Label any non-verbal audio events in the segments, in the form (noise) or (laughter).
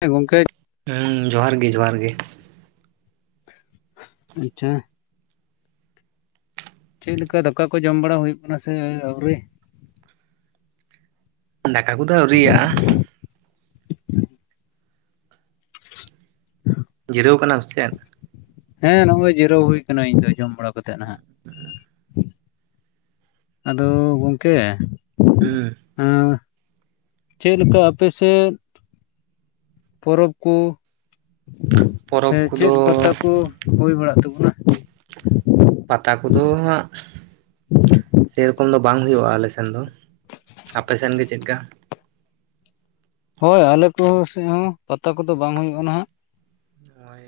ᱦᱮᱸ ᱜᱚᱝᱠᱮ? ᱦᱮᱸ ᱡᱚᱦᱟᱨ ᱜᱮ ᱡᱚᱦᱟᱨ ᱜᱮ᱾ ᱟᱪᱪᱷᱟ ᱪᱮᱫ ᱞᱮᱠᱟ ᱫᱟᱠᱟ ᱠᱚ ᱡᱚᱢ ᱵᱟᱲᱟ ᱦᱩᱭᱩᱜ ᱠᱟᱱᱟ ᱥᱮ ᱟᱹᱣᱨᱤ? ᱫᱟᱠᱟ ᱠᱚᱫᱚ ᱟᱹᱣᱨᱤᱭᱟᱜᱼᱟ᱾ ᱡᱤᱨᱟᱹᱣ ᱠᱟᱱᱟᱢ ᱥᱮ ᱪᱮᱱ? ᱦᱮᱸ ᱱᱚᱜᱚᱭ ᱡᱤᱨᱟᱹᱣ ᱦᱩᱭ ᱠᱟᱱᱟ ᱤᱧ ᱫᱚ ᱡᱚᱢ ᱵᱟᱲᱟ ᱠᱟᱛᱮᱜ ᱱᱟᱦᱟᱸᱜ᱾ ᱟᱫᱚ ᱜᱚᱝᱠᱮ ᱦᱮᱸ ᱦᱮᱸ ᱪᱮᱫ ᱞᱮᱠᱟ ᱟᱯᱮᱥᱮᱫ? ᱯᱚᱨᱚᱵᱽ ᱠᱚ ᱥᱮ ᱯᱚᱨᱚᱵᱽ ᱪᱮᱫ ᱠᱚᱫᱚ ᱯᱟᱛᱟ ᱠᱚ ᱦᱩᱭ ᱵᱟᱲᱟᱜ ᱛᱟᱵᱚᱱᱟ? ᱯᱟᱛᱟ ᱠᱚᱫᱚ ᱦᱟᱸᱜ ᱥᱮᱨᱚᱠᱚᱢ ᱫᱚ ᱵᱟᱝ ᱦᱩᱭᱩᱜᱼᱟ ᱟᱞᱮ ᱥᱮᱱ ᱫᱚ ᱟᱯᱮ ᱥᱮᱫ ᱜᱮ ᱪᱮᱫ ᱠᱟ? ᱦᱳᱭ ᱟᱞᱮ ᱠᱚ ᱥᱮᱫ ᱦᱚᱸ ᱯᱟᱛᱟ ᱠᱚᱫᱚ ᱵᱟᱝ ᱦᱩᱭᱩᱜᱼᱟ ᱱᱟᱦᱟᱸᱜ᱾ ᱱᱚᱜᱼᱚᱭ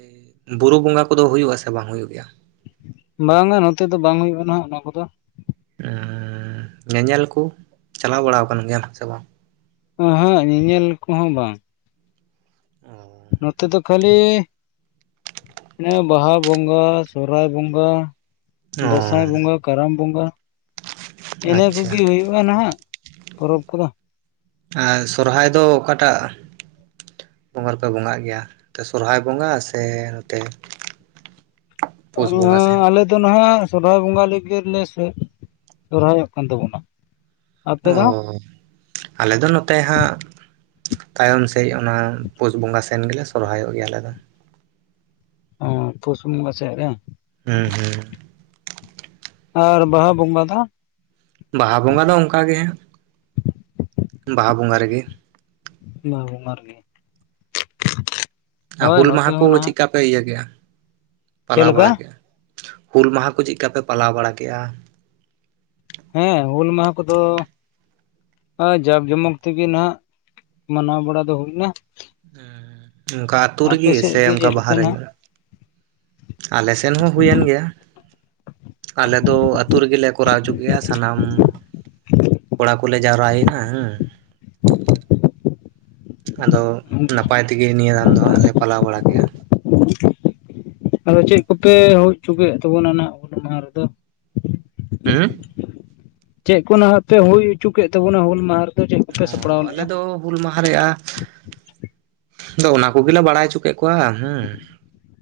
ᱵᱩᱨᱩ ᱵᱚᱸᱜᱟ ᱠᱚᱫᱚ ᱦᱩᱭᱩᱜ ᱟᱥᱮ ᱵᱟᱝ ᱦᱩᱭᱩᱜ ᱜᱮᱭᱟ? ᱵᱟᱝᱼᱟ ᱱᱚᱛᱮ ᱫᱚ ᱵᱟᱝ ᱦᱩᱭᱩᱜᱼᱟ ᱱᱟᱦᱟᱸᱜ ᱚᱱᱟ ᱠᱚᱫᱚ᱾ ᱧᱮᱧᱮᱞ ᱠᱚ ᱪᱟᱞᱟᱣ ᱵᱟᱲᱟ ᱠᱟᱱ ᱜᱮᱭᱟᱢ ᱥᱮ ᱵᱟᱝ? ᱮᱸᱦᱮᱜ ᱧᱮᱧᱮᱞ ᱠᱚᱦᱚᱸ ᱵᱟᱝ ᱚ (unintelligible) ᱱᱚᱛᱮ ᱫᱚ ᱠᱷᱟᱹᱞᱤ ᱚᱱᱮ ᱵᱟᱦᱟ ᱵᱚᱸᱜᱟ ᱥᱚᱦᱚᱨᱟᱭ ᱵᱚᱸᱜᱟ ᱫᱟᱸᱥᱟᱭ ᱵᱚᱸᱜᱟ, ᱠᱟᱨᱟᱢ ᱵᱚᱸᱜᱟ᱾ ᱤᱱᱟᱹ ᱟᱪᱪᱷᱟ ᱠᱚᱜᱮ ᱦᱩᱭᱩᱜᱼᱟ ᱱᱟᱦᱟᱸᱜ ᱯᱚᱨᱚᱵᱽ ᱠᱚᱫᱚ᱾ ᱟᱨ ᱥᱚᱨᱦᱟᱭ ᱫᱚ ᱚᱠᱟᱴᱟᱜ? ᱵᱚᱸᱜᱟ ᱨᱮᱯᱮ ᱵᱚᱸᱜᱟᱜ ᱜᱮᱭᱟ ᱱᱚᱛᱮ ᱥᱚᱦᱚᱨᱟᱭ ᱵᱚᱸᱜᱟ ᱥᱮ ᱱᱚᱛᱮ ᱯᱩᱥ ᱵᱚᱸᱜᱟ ᱥᱮᱱ ᱟᱞᱮ ᱫᱚ ᱱᱟᱦᱟᱜ ᱥᱚᱨᱚᱦᱟᱭ ᱵᱚᱸᱜᱟ ᱞᱮᱜᱮᱞᱮ ᱥᱚᱨᱦᱟᱭᱚᱜ ᱠᱟᱱ ᱛᱟᱵᱚᱱᱟ ᱟᱯᱮ ᱫᱚ ᱚ ᱟᱞᱮ ᱫᱚ ᱱᱚᱛᱮ ᱦᱟᱸᱜ ᱛᱟᱭᱚᱢ ᱥᱮᱫ ᱚᱱᱟ ᱯᱩᱥ ᱵᱚᱸᱜᱟ ᱥᱮᱱ ᱜᱮᱞᱮ ᱥᱚᱨᱦᱟᱭᱚᱜ ᱜᱮᱭᱟ ᱟᱞᱮ ᱫᱚ ᱚᱸ ᱯᱩᱥ ᱵᱚᱸᱜᱟ ᱥᱮᱫ ᱨᱮ ᱦᱩᱸ ᱦᱩᱸ ᱟᱨ ᱵᱟᱦᱟ ᱵᱚᱸᱜᱟ ᱫᱚ ᱵᱟᱦᱟ ᱵᱚᱸᱜᱟ ᱫᱚ ᱚᱱᱠᱟ ᱜᱮ ᱵᱟᱦᱟ ᱵᱚᱸᱜᱟ ᱨᱮᱜᱮ ᱵᱟᱦᱟ ᱵᱚᱸᱜᱟ ᱨᱮᱜᱮ ᱟᱨ ᱦᱳᱭ ᱦᱩᱞ ᱢᱟᱦᱟ ᱱᱚᱛᱮ ᱠᱚ ᱦᱚᱸ ᱱᱟᱦᱟᱜ ᱪᱮᱫᱠᱟ ᱯᱮ ᱤᱭᱟᱹ ᱠᱮᱜᱼᱟ ᱪᱮᱫ ᱯᱟᱞᱟᱣ ᱞᱮᱠᱟ ᱵᱟᱲᱟ ᱠᱮᱜᱼᱟ ᱦᱩᱞ ᱢᱟᱦᱟ ᱠᱚ ᱪᱮᱫᱠᱟ ᱯᱮ ᱯᱟᱞᱟᱣ ᱵᱟᱲᱟ ᱠᱮᱜᱼᱟ ᱦᱮᱸ ᱦᱩᱞ ᱢᱟᱦᱟ ᱠᱚᱫᱚ ᱡᱟᱠ ᱡᱚᱢᱚᱠ ᱛᱮᱜᱮ ᱱᱟᱜ ᱢᱟᱱᱟᱣ ᱵᱟᱲᱟ ᱫᱚ ᱦᱩᱭᱱᱟ ᱚᱱᱠᱟ ᱟᱹᱛᱩ ᱟᱯᱮ ᱨᱮᱜᱮ ᱥᱮᱫ ᱥᱮ ᱜᱮ ᱚᱱᱠᱟ ᱪᱮᱫ ᱞᱮᱠᱟ ᱵᱟᱦᱟᱨᱮ ᱱᱟᱦᱟᱜ ᱧᱚᱜ ᱟᱞᱮ ᱥᱮᱱ ᱦᱚᱸ ᱦᱩᱭᱮᱱ ᱜᱮᱭᱟ ᱟᱞᱮ ᱫᱚ ᱟᱹᱛᱩ ᱨᱮᱜᱮ ᱠᱚᱨᱟᱣ ᱦᱚᱪᱚ ᱠᱮᱜᱼᱟ ᱥᱟᱱᱟᱢ ᱠᱚᱲᱟ ᱠᱚᱞᱮ ᱡᱟᱣᱨᱟᱭᱮᱱᱟ ᱦᱩᱸ ᱟᱫᱚ ᱱᱟᱯᱟᱭ ᱛᱮᱜᱮ ᱱᱤᱭᱟᱹ ᱫᱟᱢ ᱫᱚ ᱦᱟᱸᱜ ᱞᱮ ᱯᱟᱞᱟᱣ ᱵᱟᱲᱟ ᱠᱮᱜᱼᱟ ᱟᱫᱚ ᱪᱮᱫ ᱠᱚᱯᱮ ᱦᱩᱭ ᱦᱚᱪᱚᱠᱮᱫ ᱛᱟᱵᱚᱱᱟ ᱦᱩᱞ ᱢᱟᱦᱟ ᱨᱮᱫᱚ? ᱦᱩᱸ ᱪᱮᱫ ᱠᱚ ᱱᱟᱦᱟᱜ ᱯᱮ ᱦᱩᱭ ᱦᱚᱪᱚ ᱠᱮᱫ ᱛᱟᱵᱚᱱᱟ ᱦᱩᱞ ᱢᱟᱦᱟᱨᱮ? ᱚ ᱟᱞᱮ ᱫᱚ ᱦᱩᱞ ᱢᱟᱦᱟ ᱨᱮᱭᱟᱜᱼᱼ ᱟᱫᱚ ᱚᱱᱟ ᱠᱚ ᱜᱮᱞᱮ ᱵᱟᱲᱟᱭ ᱦᱚᱪᱚ ᱠᱮᱫ ᱠᱚᱣᱟ ᱦᱩᱸ᱾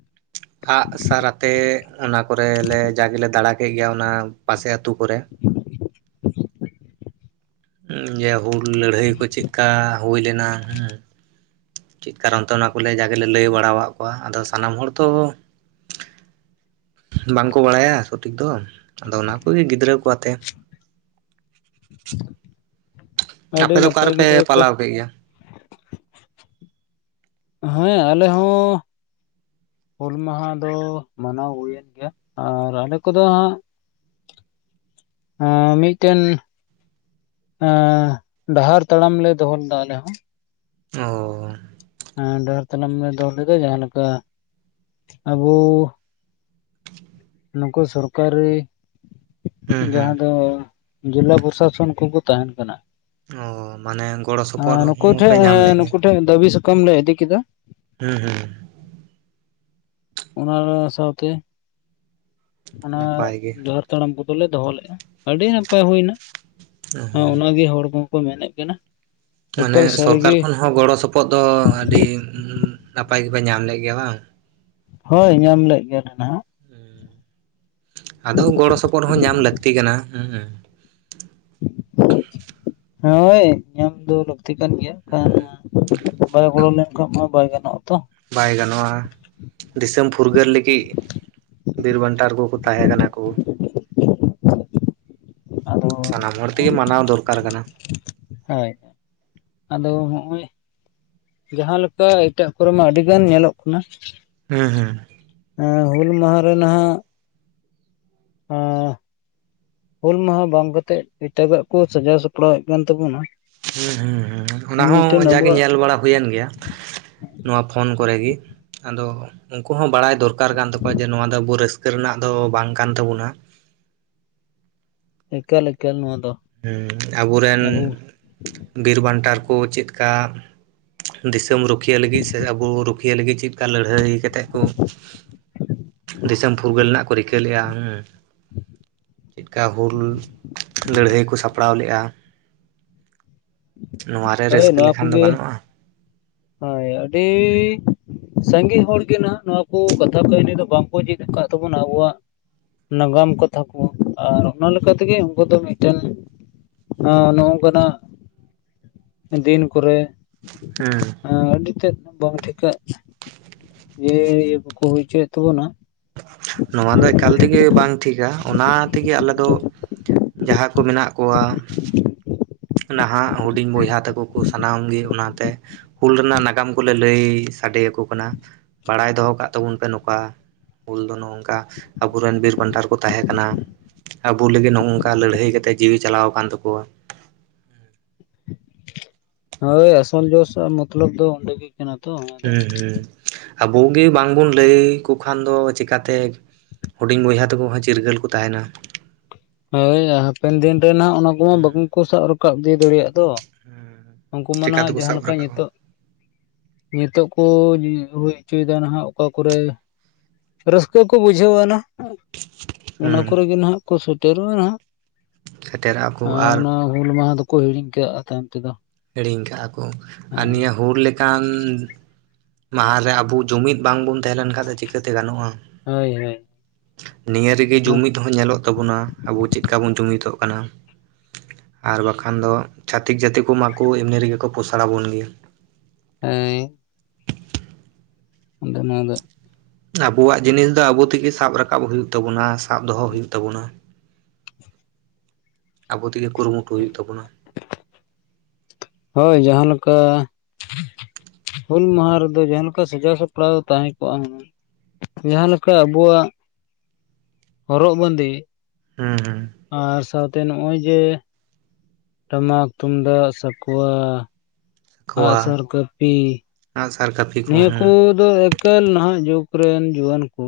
(inaudible) ᱟᱜᱼᱥᱟᱨ ᱟᱛᱮ ᱚᱱᱟ ᱠᱚᱨᱮ ᱞᱮ ᱡᱟᱜᱮᱞᱮ ᱫᱟᱲᱟ ᱠᱮᱜ ᱜᱮᱭᱟ ᱚᱱᱟ ᱯᱟᱥᱮ ᱟᱹᱛᱩ ᱠᱚᱨᱮ᱾ (unintelligible) ᱡᱮ ᱦᱩᱞ ᱞᱟᱹᱲᱦᱟᱹᱭ ᱠᱚ ᱪᱮᱫᱠᱟ ᱦᱩᱭ ᱞᱮᱱᱟ ᱦᱩᱸ, ᱪᱮᱫ ᱠᱟᱨᱚᱱ ᱛᱮ ᱚᱱᱟ ᱠᱚᱞᱮ ᱡᱟᱜᱮᱞᱮ ᱞᱟᱹᱭ ᱵᱟᱲᱟᱣᱟᱜ ᱠᱚᱣᱟ ᱟᱫᱚ ᱥᱟᱱᱟᱢ ᱦᱚᱲ ᱛᱚᱼᱼ ᱵᱟᱝᱠᱚ ᱵᱟᱲᱟᱭᱟ ᱥᱚᱴᱷᱤᱠ ᱫᱚ ᱟᱫᱚ ᱚᱱᱟ ᱠᱚᱜᱮ ᱜᱤᱫᱽᱨᱟᱹ ᱠᱚ ᱟᱛᱮᱼᱼ ᱟᱯᱮ ᱟᱹᱰᱤ ᱫᱚ ᱚᱠᱟ ᱱᱟᱯᱟᱭ ᱜᱮ ᱨᱮᱯᱮ ᱛᱚᱵᱮ ᱯᱮ ᱯᱟᱞᱟᱣ (unintelligible) ᱠᱮᱜ ᱜᱮᱭᱟ? ᱦᱮᱸ ᱟᱞᱮ ᱦᱚᱸᱻ ᱦᱩᱞ ᱢᱟᱦᱟ ᱫᱚ ᱢᱟᱱᱟᱣ ᱦᱩᱭᱮᱱ ᱜᱮᱭᱟ ᱟᱨ ᱟᱞᱮ ᱠᱚᱫᱚ ᱦᱟᱸᱜᱼᱼ ᱢᱤᱫᱴᱮᱱ ᱰᱟᱦᱟᱨ ᱛᱟᱲᱟᱢᱞᱮ ᱫᱚᱦᱚ ᱞᱮᱫᱟ ᱟᱞᱮ ᱦᱚᱸ, ᱚᱻ ᱮ ᱰᱟᱦᱟᱨ ᱛᱟᱞᱟᱢ ᱞᱮ ᱫᱚᱦᱚ ᱞᱮᱫᱟ ᱡᱟᱦᱟᱸ ᱞᱮᱠᱟ ᱟᱵᱚᱼᱼ ᱱᱩᱠᱩ ᱥᱚᱨᱠᱟᱨᱤ ᱦᱩᱸ ᱦᱩᱸ ᱡᱟᱦᱟᱸ ᱫᱚᱼᱼ ᱡᱮᱞᱟ ᱯᱨᱚᱥᱟᱥᱚᱱ ᱠᱚᱠᱚ ᱛᱟᱦᱮᱱ ᱠᱟᱱᱟ᱾ ᱚ ᱢᱟᱱᱮᱼᱼ ᱱᱩᱠᱩ ᱴᱷᱮᱡ ᱱᱩᱠᱩ ᱴᱷᱮᱡ ᱫᱟᱹᱵᱤ ᱥᱟᱠᱟᱢ ᱞᱮ ᱤᱫᱤ ᱠᱮᱫᱟ᱾ ᱦᱩᱸ ᱦᱩᱸ ᱚᱱᱟ ᱥᱟᱶᱛᱮ ᱚᱱᱟ ᱱᱟᱯᱟᱭ ᱜᱮ ᱰᱟᱦᱟᱨ (inaudible) ᱼᱼ ᱛᱟᱲᱟᱢ ᱠᱚᱫᱚᱞᱮ ᱫᱚᱦᱚ ᱞᱮᱫᱼᱟ ᱟᱹᱰᱤ ᱱᱟᱯᱟᱭ ᱦᱩᱭᱱᱟ ᱚ ᱚᱱᱟ ᱜᱮ ᱦᱚᱲ ᱠᱚ ᱠᱚ ᱢᱮᱱᱮᱫ ᱠᱟᱱᱟᱼᱼ ᱢᱟᱱᱮ ᱥᱚᱨᱠᱟᱨ ᱠᱷᱚᱱ ᱦᱚᱸ ᱜᱚᱲᱚ ᱥᱚᱯᱚᱦᱚᱫ ᱫᱚ ᱟᱹᱰᱤ ᱱᱟᱯᱟᱭ ᱜᱮᱯᱮ ᱧᱟᱢᱞᱮᱜ ᱜᱮᱭᱟ ᱵᱟᱝ? ᱦᱳᱭ ᱧᱟᱢᱞᱮᱜ ᱜᱮᱭᱟᱞᱮ ᱱᱟᱦᱟᱜ ᱟᱫᱚ ᱜᱚᱲᱚ ᱥᱚᱯᱚᱦᱚᱫ ᱦᱚᱸ ᱧᱟᱢ ᱞᱟᱹᱠᱛᱤ ᱠᱟᱱᱟ ᱦᱩᱸ᱾ (inaudible) ᱦᱳᱭ ᱧᱟᱢ ᱫᱚ ᱞᱟᱹᱠᱼᱼ ᱞᱟᱹᱠᱛᱤ ᱠᱟᱱ ᱜᱮᱭᱟ ᱠᱟᱨ ᱦᱩᱸ (inaudible) ᱵᱟᱭ (inaudible) ᱟᱫᱚ ᱜᱚᱲᱚ (unintelligible) ᱞᱮᱱᱠᱷᱟᱱ ᱢᱟ ᱵᱟᱭ ᱜᱟᱱᱚᱜᱼᱟ ᱛᱚ᱾ ᱵᱟᱭ ᱜᱟᱱᱚᱜᱼᱟ ᱫᱤᱥᱚᱢ ᱯᱷᱩᱨᱜᱟᱹᱞ ᱞᱟᱹᱜᱤᱫᱼᱼ ᱵᱤᱨ ᱵᱟᱱᱴᱟᱨ ᱠᱚ ᱠᱚ ᱛᱟᱦᱮᱸ ᱠᱟᱱᱟ ᱠᱚ᱾ ᱟᱫᱚ ᱥᱟᱱᱟᱢ ᱦᱚᱲ ᱛᱮᱜᱮ ᱦᱚᱸᱜᱼᱚᱭ ᱢᱟᱱᱟᱣ ᱫᱚᱨᱠᱟᱨ ᱠᱟᱱᱟ᱾ ᱦᱳᱭ ᱟᱫᱚ ᱦᱚᱜᱼᱚᱭᱼᱼ ᱡᱟᱦᱟᱸ ᱞᱮᱠᱟ ᱮᱴᱟᱜ ᱠᱚᱨᱮ ᱢᱟ ᱟᱹᱰᱤ ᱜᱟᱱ ᱧᱮᱞᱚᱜ ᱠᱟᱱᱟ, ᱦᱩᱸ ᱦᱩᱸ ᱦᱮᱸ ᱦᱩᱞ ᱢᱟᱦᱟ ᱨᱮ ᱱᱟᱦᱟᱜᱼᱼ ᱦ (unintelligible) ᱦᱩᱞ ᱢᱟᱦᱟ ᱵᱟᱝ ᱠᱟᱛᱮᱫ ᱮᱴᱟᱜᱟᱜ ᱠᱚ ᱥᱟᱡᱟᱣ ᱥᱟᱯᱲᱟᱣᱮᱫ ᱠᱟᱱ ᱛᱟᱵᱚᱱᱟ᱾ ᱦᱩᱸ ᱦᱩ ᱦᱩᱸ ᱚᱱᱟ ᱢᱤᱫᱴᱮᱱ ᱦᱚᱸ ᱡᱟᱜᱮ ᱟᱵᱚᱣᱟᱜ ᱧᱮᱞ ᱵᱟᱲᱟ ᱦᱩᱭᱮᱱ ᱜᱮᱭᱟ ᱱᱚᱣᱟ ᱯᱷᱳᱱ ᱠᱚᱨᱮ ᱜᱮᱼᱼ ᱟᱫᱚ ᱩᱱᱠᱩ ᱦᱚᱸ ᱵᱟᱲᱟᱭ ᱫᱚᱨᱠᱟᱨ ᱠᱟᱱ ᱛᱟᱠᱚᱣᱟ ᱡᱮ ᱱᱚᱣᱟ ᱫᱚ ᱟᱵᱚ ᱨᱟᱹᱥᱠᱟᱹ ᱨᱮᱱᱟᱜ ᱫᱚ ᱵᱟᱝ ᱠᱟᱱ ᱛᱟᱵᱚᱱᱟ᱾ ᱮᱠᱟᱞ ᱮᱠᱟᱞ ᱱᱚᱣᱟ ᱫᱚ᱾ ᱦᱮᱸ ᱟᱵᱚ ᱨᱮᱱ ᱵᱤᱨ ᱵᱟᱱᱴᱟᱨ ᱠᱚ ᱪᱮᱫᱠᱟᱼᱼ ᱫᱤᱥᱚᱢ ᱨᱩᱠᱷᱤᱭᱟᱹ ᱞᱟᱹᱜᱤᱫ ᱥᱮ ᱟᱵᱚ ᱨᱩᱠᱷᱤᱭᱟᱹ ᱞᱟᱹᱜᱤᱫ ᱪᱮᱫ ᱞᱮᱠᱟ ᱞᱟᱹᱲᱦᱟᱹᱭ ᱠᱟᱛᱮᱫ ᱠᱚᱼᱼ (inaudible) (unintelligible) ᱫᱤᱥᱚᱢ ᱯᱷᱩᱨᱜᱟᱹᱞ ᱨᱮᱱᱟᱜ ᱠᱚ ᱨᱤᱠᱟᱹ ᱞᱮᱫᱼᱟ ᱦᱩᱸ ᱪᱮᱫᱠᱟ ᱦᱩᱞ ᱞᱟᱹᱲᱦᱟᱹᱭ ᱠᱚ ᱥᱟᱯᱲᱟᱣ ᱞᱮᱫᱼᱟ᱾ ᱱᱚᱣᱟᱨᱮ ᱦᱳᱭ ᱨᱟᱹᱥᱠᱟᱹ ᱱᱚᱣᱟ ᱞᱮᱠᱷᱟᱱ ᱫᱚ ᱠᱚᱜᱮ ᱜᱟᱱᱚᱜᱼᱟ ᱦᱳᱭ ᱟᱹᱰᱤᱼᱼ ᱥᱟᱸᱜᱮ ᱦᱚᱲ ᱜᱮ ᱱᱟᱦᱟᱜ ᱱᱚᱣᱟ ᱠᱚ ᱠᱟᱛᱷᱟ ᱠᱟᱹᱦᱱᱤ ᱫᱚ ᱵᱟᱝ ᱠᱚ ᱪᱮᱫ ᱟᱠᱟᱫ ᱛᱟᱵᱚᱱᱟ ᱟᱵᱚᱣᱟᱜ᱾ ᱱᱟᱜᱟᱢ ᱠᱟᱛᱷᱟ ᱠᱚ ᱟᱨ ᱚᱱᱟ ᱛᱮᱜᱮ ᱩᱱᱠᱩ ᱫᱚ ᱢᱤᱫᱴᱮᱱ ᱦᱚᱸ ᱱᱚ-ᱚᱝᱠᱟᱱᱟᱜ ᱫᱤᱱ ᱠᱚᱨᱮ ᱦᱮᱸ ᱾ ᱟᱹᱰᱤ ᱛᱮᱫ ᱵᱟᱝ ᱴᱷᱤᱠᱟᱜ ᱡᱮ ᱤᱭᱟᱹ ᱠᱚᱠᱚ ᱦᱩᱭᱪᱚᱭᱮᱛ ᱛᱟᱵᱚᱱᱟ ᱾ ᱱᱚᱣᱟ ᱫᱚ ᱮᱠᱟᱞ ᱛᱮᱜᱮ ᱵᱟᱝ ᱴᱷᱤᱠᱟ ᱚᱱᱟ ᱛᱮᱜᱮ ᱟᱞᱮ ᱫᱚ ᱡᱟᱦᱟᱸ ᱠᱚ ᱢᱮᱱᱟᱜ ᱠᱚᱣᱟ (inaudible) ᱱᱟᱦᱟᱜ ᱦᱩᱰᱤᱧ ᱵᱚᱭᱦᱟ ᱛᱟᱠᱚ ᱠᱚ ᱥᱟᱱᱟᱢ ᱜᱮ ᱚᱱᱟᱛᱮ ᱦᱩᱞ ᱨᱮᱱᱟᱜ ᱱᱟᱜᱟᱢ ᱠᱚᱞᱮ ᱞᱟᱹᱭ ᱥᱟᱰᱮᱭᱟ ᱠᱚ ᱠᱟᱱᱟ ᱾ ᱵᱟᱲᱟᱭ ᱫᱚᱦᱚ ᱠᱟᱜ ᱛᱟᱵᱚᱱ ᱯᱮ ᱱᱚᱝᱠᱟ ᱾ ᱦᱩᱞ ᱫᱚ ᱱᱚᱝᱠᱟ ᱟᱵᱚᱨᱮᱱ ᱵᱤᱨ ᱵᱟᱱᱴᱟᱨ ᱠᱚ ᱛᱟᱦᱮᱸ ᱠᱟᱱᱟ ᱾ ᱟᱵᱚ ᱞᱟᱹᱜᱤᱫ ᱱᱚᱜ ᱱᱚᱝᱠᱟ ᱞᱟᱹᱲᱦᱟᱹᱭ ᱠᱟᱛᱮᱫ ᱡᱤᱣᱤ ᱪᱟᱞᱟᱣ ᱟᱠᱟᱱ ᱛᱟᱠᱚᱣᱟ ᱾ ᱦᱳᱭ ᱟᱥᱚᱞ ᱡᱳᱥ (unintelligible) ᱢᱚᱛᱞᱚᱵ ᱫᱚ ᱚᱸᱰᱮ ᱜᱮ ᱠᱟᱱᱟ (unintelligible) ᱛᱚ ᱦᱮᱸ ᱦᱩᱸ ᱟᱵᱚᱜ ᱜᱮ ᱵᱟᱝ ᱵᱚᱱ ᱞᱟᱹᱭ ᱟᱠᱚ ᱠᱷᱟᱱ ᱫᱚ ᱪᱤᱠᱟ ᱛᱮᱼᱼ ᱦᱩᱰᱤᱧ ᱵᱚᱭᱦᱟ ᱛᱟᱠᱚ ᱦᱚᱸ ᱪᱤᱨᱜᱟᱹᱞ ᱠᱚ ᱛᱟᱦᱮᱸᱱᱟ᱾ ᱦᱳᱭ ᱦᱟᱯᱮᱱ ᱫᱤᱱ ᱨᱮᱱᱟᱜ ᱚᱱᱟ ᱠᱚᱢᱟ ᱵᱟᱝᱠᱚ ᱥᱟᱵ ᱨᱟᱠᱟᱵ ᱤᱫᱤ ᱫᱟᱲᱮᱭᱟᱜ ᱛᱚ ᱾ ᱩᱱᱠᱩ ᱢᱟᱱᱟ ᱪᱤᱠᱟ ᱦᱟᱸᱜ ᱛᱮᱠᱚ ᱡᱟᱦᱟᱸ ᱥᱟᱵ ᱞᱮᱠᱟ ᱨᱟᱠᱟᱵᱼᱟ ᱱᱤᱛᱚᱜ ᱱᱤᱛᱚᱜ ᱠᱚ ᱦᱩᱭ ᱦᱩᱭᱪᱚᱭᱫᱟ ᱱᱟᱦᱟᱜ ᱚᱠᱟ ᱠᱚᱨᱮ? ᱨᱟᱹᱥᱠᱟᱹ ᱠᱚ ᱵᱩᱡᱷᱟᱹᱣᱼᱟᱱᱟ᱾ ᱚᱱᱟ ᱠᱚᱨᱮ ᱦᱩᱸ ᱜᱮ ᱱᱟᱦᱟᱸᱜ ᱠᱚ ᱥᱮᱴᱮᱨᱚᱜᱼᱟ ᱦᱟᱸᱜ ᱥᱮᱴᱮᱨᱟᱜᱼᱟ ᱠᱚ ᱟᱨ ᱚᱱᱟ ᱦᱩᱞ ᱢᱟᱦᱟ ᱫᱚᱠᱚ ᱦᱤᱲᱤᱧ ᱠᱟᱜᱼᱟ ᱛᱟᱭᱚᱢ ᱛᱮᱫᱚ ᱾ ᱦᱤᱲᱤᱧ ᱠᱟᱜᱼᱟ ᱠᱚ ᱟᱨ ᱱᱤᱭᱟᱹ ᱦᱩᱞ ᱞᱮᱠᱟ ᱠᱟᱱ ᱢᱟᱦᱟ ᱨᱮ ᱟᱵᱚ ᱡᱩᱢᱤᱫᱽ ᱵᱟᱝ ᱵᱚᱱ ᱛᱟᱦᱮᱸ ᱞᱮᱱᱠᱷᱟᱡ ᱫᱚ ᱪᱤᱠᱟᱹᱛᱮ ᱜᱟᱱᱚᱜᱼᱟ? ᱦᱳᱭ ᱦᱳᱭ ᱱᱤᱭᱟᱹ ᱨᱮᱜᱮ ᱡᱩᱢᱤᱫᱽ ᱦᱚᱸ ᱧᱮᱞᱚᱜ ᱛᱟᱵᱚᱱᱟ ᱟᱵᱚ ᱪᱮᱫᱠᱟ ᱵᱚᱱ ᱡᱩᱢᱤᱫᱚᱜ ᱠᱟᱱᱟ ᱾ ᱟᱨ ᱵᱟᱠᱷᱟᱱ ᱫᱚ ᱪᱷᱟᱹᱛᱤᱠ ᱡᱟᱹᱛᱤ ᱠᱚᱢᱟ ᱠᱚ ᱮᱢᱱᱤ ᱨᱮᱜᱮ ᱠᱚ ᱯᱚᱥᱟᱲᱟ ᱵᱚᱱ ᱜᱮᱭᱟ ᱾ ᱦᱮᱸ ᱾ ᱟᱱᱰᱮᱱᱟ ᱫᱚ ᱟᱵᱳᱭᱟᱜ ᱡᱤᱱᱤᱥ ᱫᱚ ᱟᱵᱚ ᱛᱮᱜᱮ ᱥᱟᱵ ᱨᱟᱠᱟᱵᱽ ᱦᱩᱭᱩᱜ ᱛᱟᱵᱩᱱᱟ ᱥᱟᱵ ᱫᱚᱦᱚ ᱦᱩᱭᱩᱜ ᱛᱟᱵᱩᱱᱟ ᱾ ᱟᱵᱚ ᱛᱮᱜᱮ ᱠᱩᱨᱩᱢᱩᱴᱩ ᱦᱩᱭᱩᱜ ᱛᱟᱵᱚᱱᱟ ᱾ ᱦᱳᱭ ᱡᱟᱦᱟᱸ ᱞᱮᱠᱟ ᱦᱩᱞ ᱢᱟᱦᱟ ᱨᱮᱫᱚ ᱡᱟᱦᱟᱸ ᱞᱮᱠᱟ ᱥᱟᱡᱟᱣ ᱥᱟᱯᱲᱟᱣ ᱛᱟᱦᱮᱸ ᱠᱚᱜᱼᱟ ᱦᱩᱱᱟᱹᱝ ᱡᱟᱦᱟᱸ ᱞᱮᱠᱟ ᱟᱵᱚᱣᱟᱜ ᱦᱚᱨᱚᱜ ᱵᱟᱸᱫᱤ ᱦᱩᱸ ᱦᱩᱸ ᱾ ᱟᱨ ᱥᱟᱶᱛᱮ ᱱᱚᱜᱼᱚᱭ ᱡᱮ ᱴᱟᱢᱟᱠ, ᱛᱩᱢᱫᱟᱜ, ᱥᱟᱠᱣᱟ, ᱟᱸᱜᱼᱥᱟᱨ, ᱠᱟᱹᱯᱤ ᱟᱸᱜ ᱥᱟᱨ, ᱠᱟᱹᱯᱤ ᱠᱚ ᱱᱤᱭᱟᱹ ᱦᱩᱸ ᱠᱚᱫᱚ ᱮᱠᱟᱞ ᱱᱟᱦᱟᱜ ᱡᱩᱜᱽ ᱨᱮᱱ ᱡᱩᱣᱟᱹᱱ ᱠᱚ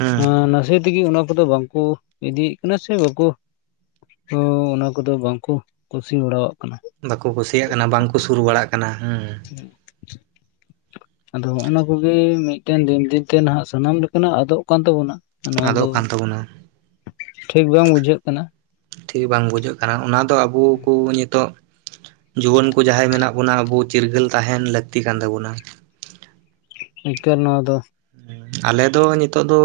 ᱦᱩᱸ ᱦᱮᱸ ᱱᱟᱥᱮ ᱛᱮᱜᱮ ᱚᱱᱟ ᱠᱚᱫᱚ ᱵᱟᱝᱠᱚ ᱤᱫᱤᱭᱮᱜ ᱠᱟᱱᱟ ᱥᱮ ᱵᱟᱠᱚ ᱛᱚ ᱚᱱᱟ ᱠᱚᱫᱚ ᱵᱟᱝᱠᱚ ᱠᱩᱥᱤ ᱵᱟᱲᱟᱣᱟᱜ ᱠᱟᱱᱟ ᱾ ᱵᱟᱠᱚ ᱠᱩᱥᱤᱭᱟᱜ ᱠᱟᱱᱟ ᱵᱟᱝᱠᱚ ᱥᱩᱨ ᱵᱟᱲᱟᱜ ᱠᱟᱱᱟ ᱾ ᱦᱩᱸ (inaudible) ᱟᱫᱚ ᱦᱚᱜᱼᱱᱟ ᱠᱚᱜᱮ ᱢᱤᱫᱴᱮᱱ ᱫᱤᱱ ᱫᱤᱱᱛᱮ ᱱᱟᱦᱟᱜ ᱥᱟᱱᱟᱢ ᱞᱮᱠᱟᱱᱟᱜ ᱟᱫᱚᱜ ᱠᱟᱱ ᱛᱟᱵᱚᱱᱟ ᱾ ᱟᱫᱚᱜ ᱠᱟᱱ ᱛᱟᱵᱚᱱᱟ ᱴᱷᱤᱠ ᱵᱟᱝ ᱵᱩᱡᱷᱟᱹᱜ ᱠᱟᱱᱟ ᱾ ᱴᱷᱤᱠ ᱵᱟᱝ ᱵᱩᱡᱷᱟᱹᱜ ᱠᱟᱱᱟ ᱾ ᱚᱱᱟ ᱫᱚ ᱟᱵᱚ ᱠᱚ ᱧᱤᱛᱚᱜ ᱡᱩᱣᱟᱹᱱ ᱠᱚ ᱡᱟᱦᱟᱸᱭ ᱢᱮᱱᱟᱜ ᱵᱚᱱᱟ ᱟᱵᱚ ᱪᱤᱨᱜᱟᱹᱞ ᱛᱟᱦᱮᱱ ᱞᱟᱹᱠᱛᱤ ᱠᱟᱱ ᱛᱟᱵᱚᱱᱟ᱾ ᱮᱠᱟᱞ ᱱᱚᱣᱟ ᱫᱚ ᱟᱞᱮ ᱫᱚ ᱧᱤᱛᱚᱜ ᱫᱚ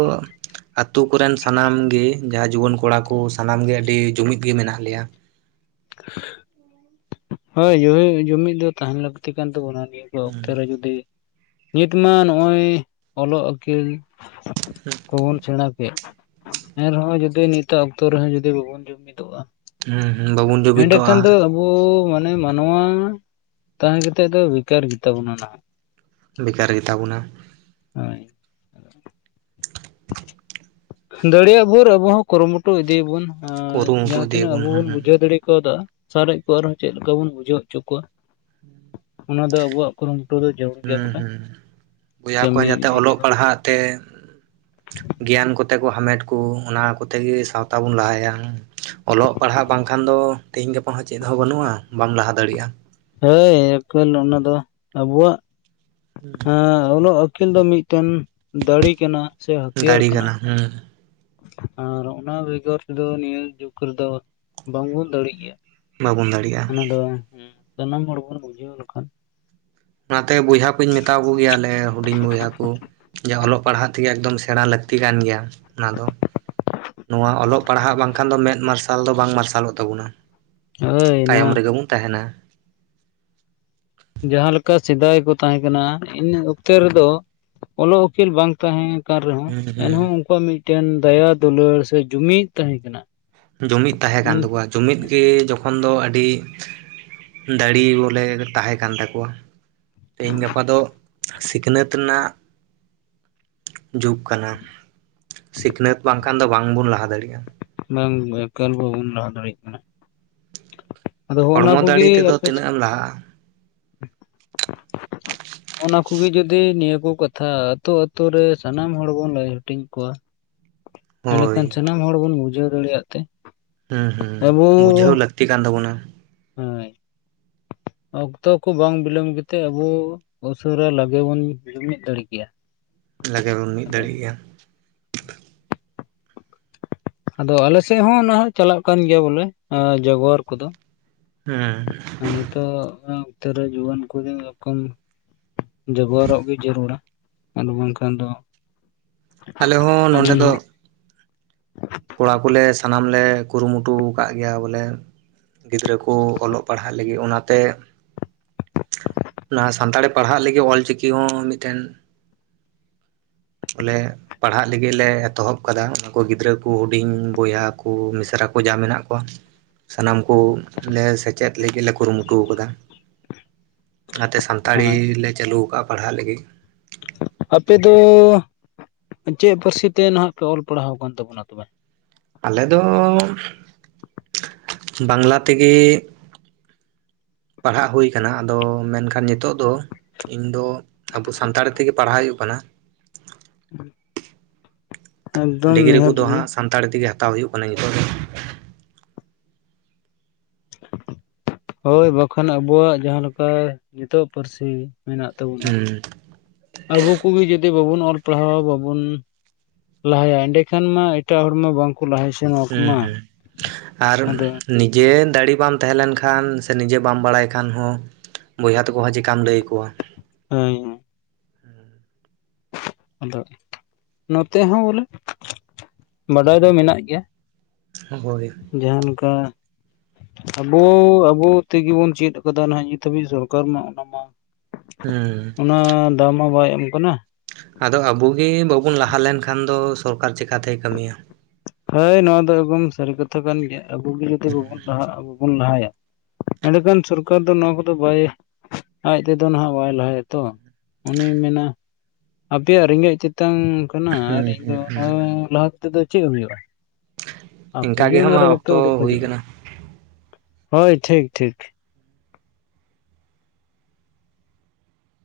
ᱟᱛᱩ ᱠᱚᱨᱮᱱ ᱥᱟᱱᱟᱢ ᱜᱮ ᱡᱟᱦᱟᱸ ᱡᱩᱣᱟᱹᱱ ᱠᱚᱲᱟ ᱠᱚ ᱥᱟᱱᱟᱢ ᱜᱮ ᱟᱹᱰᱤ ᱡᱩᱢᱤᱫ ᱜᱮ ᱢᱮᱱᱟᱜ ᱞᱮᱭᱟ᱾ (inaudible) ᱦᱳᱭ ᱭᱚᱣᱤ ᱡᱩᱢᱤᱫ ᱫᱚ ᱛᱟᱦᱮᱸᱱ ᱞᱟᱹᱠᱛᱤ ᱠᱟᱱ ᱛᱟᱵᱚᱱᱟ ᱱᱤᱛ ᱚᱠᱛᱮ ᱦᱩᱸ ᱨᱮ ᱡᱩᱫᱤ ᱱᱤᱛ ᱢᱟ ᱱᱚᱜᱼᱚᱭ ᱚᱞᱚᱜ ᱟᱹᱠᱤᱞ ᱠᱚᱵᱚᱱ ᱥᱮᱬᱟ ᱠᱮᱫ᱾ ᱮᱱ ᱨᱮ ᱦᱚᱸ ᱡᱩᱫᱤ ᱱᱤᱛᱚᱜ ᱚᱠᱛᱚ ᱨᱮ ᱦᱚᱸ ᱡᱩᱫᱤ ᱵᱟᱵᱚᱱ ᱡᱩᱢᱤᱫ ᱚᱜᱼᱟ᱾ ᱦᱩᱸ ᱵᱟᱵᱚᱱ ᱮᱸᱰᱮ ᱠᱷᱟᱱ ᱫᱚ ᱡᱩᱢᱤᱫᱚᱜᱼᱟ ᱟᱵᱚ ᱢᱟᱱ᱾ (unintelligible) ᱢᱟᱱᱣᱟ ᱛᱟᱦᱮᱸ ᱠᱟ ᱛᱮ ᱫᱚ ᱵᱮᱠᱟᱨ ᱜᱮᱛᱟ ᱵᱚᱱᱟ ᱱᱟᱦᱟᱜ ᱵᱮᱠᱟᱨ ᱜᱮᱛᱟ ᱵᱚᱱᱟ᱾ ᱦᱳᱭ ᱫᱟᱲᱮ ᱭᱟᱜ ᱵᱷᱳᱨ ᱟᱵᱚ ᱦᱚᱸ ᱠᱩᱨᱩ ᱢᱩᱴᱩ ᱤᱫᱤ ᱭᱟᱵᱩᱱ ᱠᱩᱨᱩᱢᱩᱴᱩ ᱡᱟᱦᱟᱸᱛᱤᱱᱟᱹᱜ ᱤᱫᱤᱭᱟᱵᱚᱱ ᱟᱵᱩ ᱵᱩᱱ ᱦᱩᱸ ᱵᱩᱡᱷᱟᱹᱣ ᱫᱟᱲᱮ ᱠᱟᱣ ᱫᱟ᱾ ᱥᱟᱨᱮᱡ ᱠᱚ ᱟᱨ ᱦᱚᱸ ᱪᱮᱫ ᱞᱮᱠᱟ ᱵᱩᱱ ᱵᱩᱡᱷᱟᱹᱣ ᱦᱚᱪᱚ ᱠᱚᱣᱟ ᱚᱱᱟ ᱫᱚ ᱟᱵᱚ ᱣᱟᱜ᱾ ᱦᱩᱸ ᱦᱩᱸ ᱵᱚᱭᱦᱟ ᱠᱚ ᱠᱟᱹᱢᱤ ᱡᱟᱛᱮ ᱤᱫᱤ ᱚᱞᱚᱜ ᱡᱟᱹᱨᱩᱲ ᱯᱟᱲᱦᱟᱜ ᱛᱮ᱾ ᱜᱮᱭᱟᱱ ᱠᱚ ᱛᱮ ᱠᱚ ᱦᱟᱢᱮᱴ ᱠᱚ ᱚᱱᱟ ᱠᱚᱛᱮ ᱜᱮ ᱥᱟᱶᱛᱟ ᱵᱚᱱ ᱞᱟᱦᱟᱭᱟ᱾ ᱚᱞᱚᱜ ᱯᱟᱲᱦᱟᱜ ᱵᱟᱝᱠᱷᱟᱱ ᱫᱚ ᱛᱤᱦᱤᱧ ᱜᱟᱯᱟ ᱦᱚᱸ ᱪᱮᱫ ᱦᱚᱸ ᱵᱟᱹᱱᱩᱜᱼᱟ ᱵᱟᱢ ᱞᱟᱦᱟ ᱫᱟᱲᱤᱜᱼᱟ᱾ ᱦᱮᱭ ᱟᱹᱠᱤᱞ ᱚᱱᱟ ᱫᱚ ᱟᱵᱚᱣᱟᱜ ᱚᱞᱚᱜ ᱟᱹᱠᱤᱞ ᱫᱚ᱾ ᱢᱤᱫ ᱴᱮᱱ ᱫᱟᱲᱮ ᱠᱟᱱᱟ᱾ ᱥᱮ ᱦᱟᱹᱛᱭᱟᱹᱨ ᱫᱟᱲᱮ ᱠᱟᱱᱟ ᱦᱩᱸ ᱟᱨ ᱚᱱᱟ ᱵᱮᱜᱚᱨ ᱛᱮ ᱫᱚ ᱱᱤᱭᱟᱹ ᱡᱩᱜ ᱨᱮ ᱫᱚ ᱵᱟᱝ ᱵᱚᱱ ᱫᱟᱲᱮ ᱭᱟᱜ ᱜᱮᱭᱟ᱾ ᱵᱟᱵᱚᱱ ᱫᱟᱲᱮᱭᱟᱜᱼᱟ ᱚᱱᱟ ᱫᱚ ᱥᱟᱱᱟᱢ ᱦᱚᱲ ᱵᱚᱱ ᱵᱩᱡᱷᱟᱹᱣ ᱞᱮ ᱠᱷᱟᱱ᱾ ᱚᱱᱟ ᱛᱮ ᱵᱚᱭᱦᱟ ᱠᱚᱧ ᱢᱮᱛᱟ ᱠᱚ ᱜᱮᱭᱟ ᱞᱮ ᱦᱩᱰᱤᱧ ᱵᱚᱭᱦᱟ ᱠᱚ ᱡᱮ ᱚᱞᱚᱜ ᱯᱟᱲᱦᱟᱜ ᱛᱮ ᱜᱮ ᱮᱠᱫᱚᱢ ᱥᱮᱬᱟ ᱞᱟᱹᱠᱛᱤ ᱞᱟᱹᱠᱛᱤ ᱠᱟᱱ ᱜᱮᱭᱟ ᱚᱱᱟ ᱫᱚ᱾ ᱱᱚᱶᱟ ᱚᱞᱚᱜ ᱯᱟᱲᱦᱟᱜ ᱵᱟᱝ ᱠᱷᱟᱱ ᱫᱚ ᱢᱮᱫ ᱢᱟᱨᱥᱟᱞ ᱫᱚ ᱵᱟᱝ ᱢᱟᱨᱥᱟᱞᱚᱜ ᱛᱟᱵᱚᱱᱟ ᱦᱳᱭ ᱛᱟᱭᱚᱢ ᱱᱚᱣᱟ ᱨᱮ ᱜᱮ ᱵᱚᱱ ᱛᱟᱦᱮ ᱱᱟ᱾ ᱡᱟᱦᱟᱸ ᱞᱮᱠᱟ ᱥᱮᱫᱟᱭ ᱠᱚ ᱛᱟᱦᱮᱸ ᱠᱟᱱᱟ ᱤᱱᱟᱹ ᱚᱠᱛᱮ ᱨᱮᱫᱚ ᱚᱞᱚᱜ ᱩᱠᱤᱞ ᱵᱟᱝ ᱛᱟᱦᱮᱸ ᱠᱟᱱ ᱨᱮᱦᱚᱸ ᱦᱩᱸ ᱦᱩᱸ ᱮᱱᱦᱚᱸ ᱩᱱᱠᱩ ᱣᱟᱜ ᱢᱤᱫ ᱴᱮᱱ ᱫᱟᱭᱟ ᱫᱩᱞᱟᱹᱲ ᱥᱮ ᱡᱩᱢᱤᱫ ᱛᱟᱦᱮᱸ ᱠᱟᱱᱟ᱾ ᱡᱩᱢᱤᱫ ᱛᱟᱦᱮᱸ ᱠᱟᱱ ᱛᱟ ᱢᱮᱱ ᱠᱚᱣᱟ ᱡᱩᱢᱤᱫ ᱜᱮ ᱡᱚᱠᱷᱚᱱ ᱫᱚ ᱟᱹᱰᱤ᱾ ᱫᱟᱲᱤ ᱵᱚᱞᱮ ᱛᱟᱦᱮᱸ ᱠᱟᱱ ᱛᱟᱠᱚ ᱣᱟ ᱛᱮᱦᱤᱧ ᱜᱟᱯᱟ ᱫᱚ ᱥᱤᱠᱷᱱᱟᱹᱛ ᱨᱮᱱᱟᱜ᱾ ᱡᱩᱜᱽ ᱠᱟᱱᱟ ᱥᱤᱠᱷᱱᱟᱹᱛ ᱵᱟᱝ ᱠᱷᱟᱱ ᱫᱚ ᱵᱟᱝ ᱵᱚᱱ ᱞᱟᱦᱟ ᱫᱟᱲᱮᱭᱟᱜᱼᱟ᱾ ᱵᱟᱝ ᱮᱠᱟᱞ ᱵᱟᱵᱚᱱ ᱞᱟᱦᱟ ᱫᱟᱲᱮ ᱭᱟᱜ ᱠᱟᱱᱟ ᱟᱫᱚ ᱦᱚᱸᱜᱼᱚ ᱱᱟ ᱦᱚᱲᱢᱚ ᱠᱚᱜᱮ ᱫᱟᱲᱮ ᱛᱮᱫᱚ ᱟᱯᱮᱥᱮᱫ᱾ ᱛᱤᱱᱟᱹᱜ ᱮᱢ ᱞᱟᱦᱟᱜᱼᱟ (unintelligible) ᱚᱱᱟ ᱠᱚ ᱜᱮ ᱡᱩᱫᱤ ᱱᱤᱭᱟᱹ ᱠᱚ ᱠᱟᱛᱷᱟ ᱟᱛᱳ ᱟᱛᱳ ᱨᱮ ᱥᱟᱱᱟᱢ ᱦᱚᱲ ᱵᱩᱱ ᱞᱟᱹᱭ ᱦᱟᱹᱴᱤᱧ ᱠᱚᱣᱟ ᱮᱸᱰᱮ ᱠᱷᱟᱱ ᱦᱳᱭ ᱥᱟᱱᱟᱢ ᱦᱚᱲ ᱵᱚᱱ ᱵᱩᱡᱷᱟᱹᱣ ᱫᱟᱲᱮᱭᱟᱜ ᱛᱮ ᱦᱩᱸ ᱟᱵᱚ ᱦᱩᱸ ᱵᱩᱡᱷᱟᱹᱣ ᱞᱟᱹᱠᱛᱤ ᱠᱟᱱ ᱛᱟᱵᱚ ᱱᱟ᱾ ᱦᱳᱭ ᱚᱠᱛᱚ ᱠᱚ ᱵᱟᱝ ᱵᱤᱞᱚᱢ ᱠᱟᱛᱮ ᱟᱵᱚ᱾ ᱩᱥᱟᱹᱨᱟ ᱞᱚᱜᱮ ᱵᱚᱱ ᱡᱩᱢᱤᱫ ᱫᱟᱲᱮ ᱠᱮᱭᱟ᱾ ᱞᱟᱜᱮ ᱵᱚᱱ ᱢᱤᱫ ᱟᱫᱚ ᱫᱟᱲᱮᱜ ᱜᱮᱭᱟ᱾ ᱟᱫᱚ ᱟᱞᱮ ᱥᱮ ᱦᱚᱸ ᱱᱟᱦᱟᱜ ᱪᱟᱞᱟᱜ ᱠᱟᱱ ᱜᱮᱭᱟ ᱵᱚᱞᱮ ᱡᱟᱜᱚᱨ ᱠᱚᱫᱚ᱾ ᱦᱮᱸ ᱱᱤᱛᱚᱜ ᱩᱛᱟᱹᱨ ᱨᱮ ᱡᱩᱣᱟᱹᱱ ᱠᱚ ᱫᱚ ᱨᱚᱠᱚᱢ ᱡᱚᱜᱚᱣᱟᱨᱚᱜ ᱜᱮ ᱡᱟᱹᱨᱩ ᱲᱟ ᱟᱫᱚ ᱵᱟᱝ ᱠᱷᱟᱱ ᱫᱚ᱾ ᱟᱞᱮ ᱦᱚᱸ ᱟᱵᱚ ᱱᱚᱰᱮ ᱫᱚ᱾ ᱱᱟᱦᱟᱜ ᱠᱚᱲᱟ ᱠᱚ ᱞᱮ ᱥᱟᱱᱟᱢ ᱞᱮ ᱠᱩᱨᱩ ᱢᱩᱴᱩ ᱟᱠᱟᱫ ᱜᱮᱭᱟ ᱵᱚᱞᱮ᱾ ᱜᱤᱫᱽᱨᱟᱹ ᱠᱚ ᱚᱞᱚᱜ ᱯᱟᱲ ᱦᱟᱜ ᱞᱟᱹᱜᱤᱫ ᱚᱱᱟ ᱛᱮ ᱞᱟᱦᱟ ᱥᱟᱱᱛᱟᱲᱤ ᱯᱟᱲᱦᱟᱜ ᱞᱟᱹᱜᱤᱫ ᱚᱞᱪᱤᱠᱤ ᱦᱚᱸ ᱢᱤᱫᱴᱮᱱ ᱵᱚᱞᱮ ᱯᱟᱲᱦᱟᱜ ᱞᱟᱹᱜᱤᱫ ᱞᱮ ᱮᱛᱚ ᱦᱚᱵ ᱟᱠᱟᱫᱟ ᱚᱱᱟᱠᱚ ᱜᱤᱫᱽᱨᱟᱹ᱾ ᱩᱱᱠᱩ ᱦᱩᱰᱤᱧ ᱵᱚᱭᱦᱟ ᱠᱚ ᱢᱤᱥᱨᱟ ᱠᱚ ᱡᱟ ᱢᱮᱱᱟᱜ ᱠᱚᱣᱟᱹ ᱾ ᱥᱟᱱᱟᱢ ᱠᱚ ᱱᱮ ᱥᱮᱪᱮᱫ ᱞᱟᱹᱜᱤᱫ ᱞᱮ ᱠᱩᱨᱩᱢᱩᱴᱩ ᱟᱠᱟᱫᱟ᱾ (inaudible) ᱚᱱᱟᱛᱮ ᱥᱟᱱᱛᱟᱲᱤ ᱦᱳᱭ ᱞᱮ ᱪᱟᱹᱞᱤ ᱟᱠᱟᱫᱼᱟ ᱯᱟᱲᱦᱟᱜ ᱞᱟᱹᱜᱤᱫ᱾ ᱟᱯᱮ ᱫᱚ ᱪᱮᱜ ᱯᱟᱹᱨᱥᱤ ᱛᱮ ᱱᱟᱦᱟᱜ ᱯᱮ ᱚᱞ ᱯᱟᱲᱦᱟᱣ ᱟᱠᱟᱱ ᱛᱟᱵᱚᱱᱟ ᱛᱚᱵᱮ? ᱟᱞᱮ ᱫᱚ ᱵᱟᱝᱞᱟ ᱛᱮᱜᱮ ᱯᱟᱲᱦᱟᱜ ᱦᱩᱭ ᱠᱟᱱᱟ ᱟᱫᱚ ᱢᱮᱱᱠᱷᱟᱱ ᱧᱤᱛᱚᱜ ᱫᱚ ᱤᱧ ᱫᱚ ᱟᱵᱚ ᱥᱟᱱᱛᱟᱲᱤ ᱛᱮᱜᱮ ᱯᱟᱲᱦᱟᱣ ᱦᱩᱭᱩᱜ ᱠᱟᱱᱟ᱾ ᱦᱩᱸ ᱰᱤᱜᱽᱨᱤ ᱠᱚᱫᱚ ᱦᱟᱸᱜ ᱥᱟᱱᱛᱟᱲᱤ ᱛᱮᱜᱮ ᱦᱟᱛᱟᱣ ᱦᱩᱭᱩᱜ ᱠᱟᱱᱟ ᱧᱤᱛᱚᱜ ᱫᱚ᱾ ᱦᱳᱭ ᱵᱟᱠᱷᱟᱱ ᱟᱵᱚᱣᱟᱜ ᱡᱟᱦᱟᱸ ᱞᱮᱠᱟ ᱧᱤᱛᱚᱜ ᱯᱟᱹᱨᱥᱤ ᱢᱮᱱᱟᱜ ᱛᱟᱵᱚᱱᱟ ᱦᱩᱸ ᱟᱵᱚ ᱠᱚᱜᱮ ᱡᱩᱫᱤ ᱵᱟᱵᱩᱱ ᱚᱞ ᱯᱟᱲᱦᱟ ᱵᱟᱵᱩᱱ ᱞᱟᱦᱟᱭᱟ ᱮᱸᱰᱮ ᱠᱷᱟᱱ ᱢᱟ ᱮᱴᱟᱜ ᱦᱚᱲ ᱢᱟ ᱵᱟᱝᱠᱚ ᱞᱟᱦᱟᱭ ᱥᱮ ᱱᱚᱣᱟ ᱠᱚ ᱦᱩᱸ ᱢᱟ ᱟᱫᱚ ᱡᱮ ᱫᱟᱲᱮ ᱵᱟᱢ ᱛᱟᱦᱮᱸ ᱞᱮᱱ ᱠᱷᱟᱱ ᱥᱮ ᱱᱤᱡᱮ ᱵᱟᱢ ᱵᱟᱲᱟᱭ ᱠᱷᱟᱱ ᱦᱚᱸ ᱵᱚᱭᱦᱟ ᱛᱟᱠᱚ ᱦᱚᱸ ᱪᱤᱠᱟᱢ ᱞᱟᱹᱭ ᱟᱠᱚᱣᱟ᱾ ᱦᱳᱭ ᱟᱫᱚ ᱱᱚ ᱛᱮ ᱦᱚᱸ ᱵᱚᱞᱮ ᱵᱟᱰᱟᱭ ᱫᱚ ᱢᱮᱱᱟᱜ ᱜᱮᱭᱟ᱾ ᱦᱳᱭ ᱡᱟᱦᱟᱸ ᱞᱮᱠᱟ ᱟᱵᱚ ᱟᱵᱚ ᱛᱮᱜᱮ ᱵᱚᱱ ᱪᱮᱫ ᱠᱟᱫᱟ ᱱᱟᱦᱟᱜ ᱱᱤᱛ ᱦᱟᱹᱵᱤᱡ ᱥᱚᱨᱠᱟᱨ ᱢᱟ ᱚᱱᱟᱢᱟ ᱦᱩᱸ ᱚᱱᱟ ᱫᱟᱣ ᱢᱟ ᱵᱟᱭ ᱮᱢ ᱠᱟᱱᱟ᱾ ᱟᱫᱚ ᱟᱵᱚᱜᱮ ᱵᱟᱵᱚᱱ ᱞᱟᱦᱟ ᱞᱮᱱᱠᱷᱟᱱ ᱫᱚ ᱥᱚᱨᱠᱟᱨ ᱪᱮᱠᱟᱛᱮᱭ ᱠᱟᱹᱢᱤᱭᱟ᱾ ᱦᱳᱭ ᱱᱚᱣᱟ ᱫᱚ ᱮᱠᱫᱚᱢ ᱥᱟᱹᱨᱤ ᱠᱟᱛᱷᱟ ᱠᱟᱱ ᱜᱮᱭᱟ ᱟᱵᱚ ᱜᱮ ᱡᱚᱫᱤ ᱵᱟᱵᱚᱱ ᱞᱟᱦᱟᱜᱼᱟ ᱵᱟᱵᱚᱱ ᱞᱟᱦᱟᱭᱟ ᱮᱰᱮᱠᱷᱟᱱ ᱥᱚᱨᱠᱟᱨ ᱫᱚ ᱱᱚᱣᱟ ᱠᱚᱫᱚ ᱵᱟᱭ ᱟᱡ ᱛᱮᱫᱚ ᱱᱟᱦᱟᱜ ᱵᱟᱭ ᱞᱟᱦᱟᱭᱟ ᱛᱚ᱾ ᱚᱱᱤᱭ ᱢᱮᱱᱟ ᱟᱯᱮᱭᱟᱜ ᱨᱮᱸᱜᱮᱡ ᱛᱮᱛᱟᱝ ᱠᱟᱱᱟ ᱟᱨ ᱦᱩᱸ ᱤᱧ ᱫᱚ ᱦᱩᱸ ᱚᱱᱟ ᱦᱩᱸ (unintelligible) ᱞᱟᱦᱟ ᱛᱮᱫᱚ ᱪᱮᱜ ᱦᱩᱭᱩᱜᱼᱟ᱾ ᱤᱱᱠ ᱟᱯᱮᱜᱮ ᱜᱮ ᱦᱟ ᱢᱟ ᱚᱱᱟᱨᱮ ᱵᱟᱯᱮ ᱚᱠᱛᱚ ᱩᱰᱩᱠ ᱦᱩᱭ ᱦᱤᱡᱩᱜᱼᱟ ᱠᱟᱱᱟ᱾ ᱦᱳᱭ ᱴᱷᱤᱠ ᱴᱷᱤᱠ᱾